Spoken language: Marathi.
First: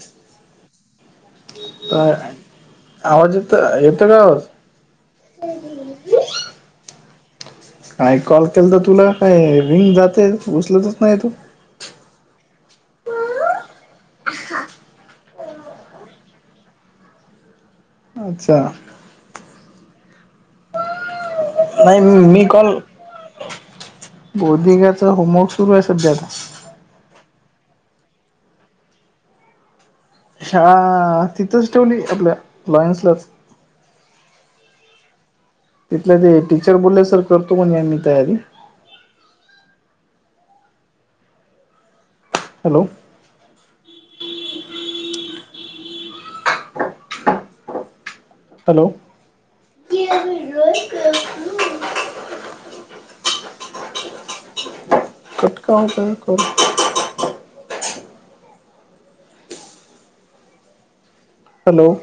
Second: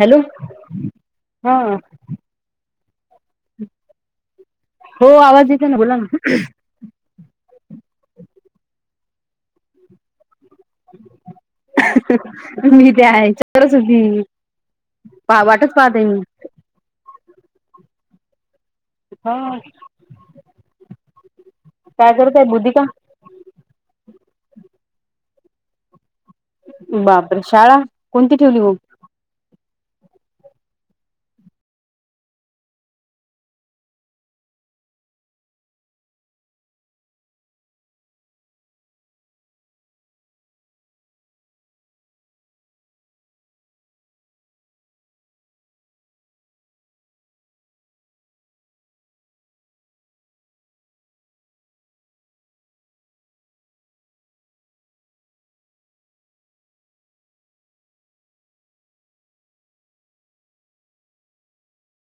हॅलो हा तर आवाज एट काावाज हो आवाज येते ना बोला ना काही कॉल केल तर तुला काय रिंग जाते उचलतच नाही तू मी ते आहे चत्रसधी पा वाटच पाहतय मी अच्छा हा नाही काय मी करताय कोल बुद्धिका बोधिकाच होमवर्क सुरू आहे सध्याता बापर शाळा कोणती ठेवली हो शाळा तिथंच ठेवली आपल्या लॉयन्सलाच तिथल्या ते टीचर बोलले सर करतो कोण आ्ी तयारी हॅलो हॅलो कटका बकू हॅलो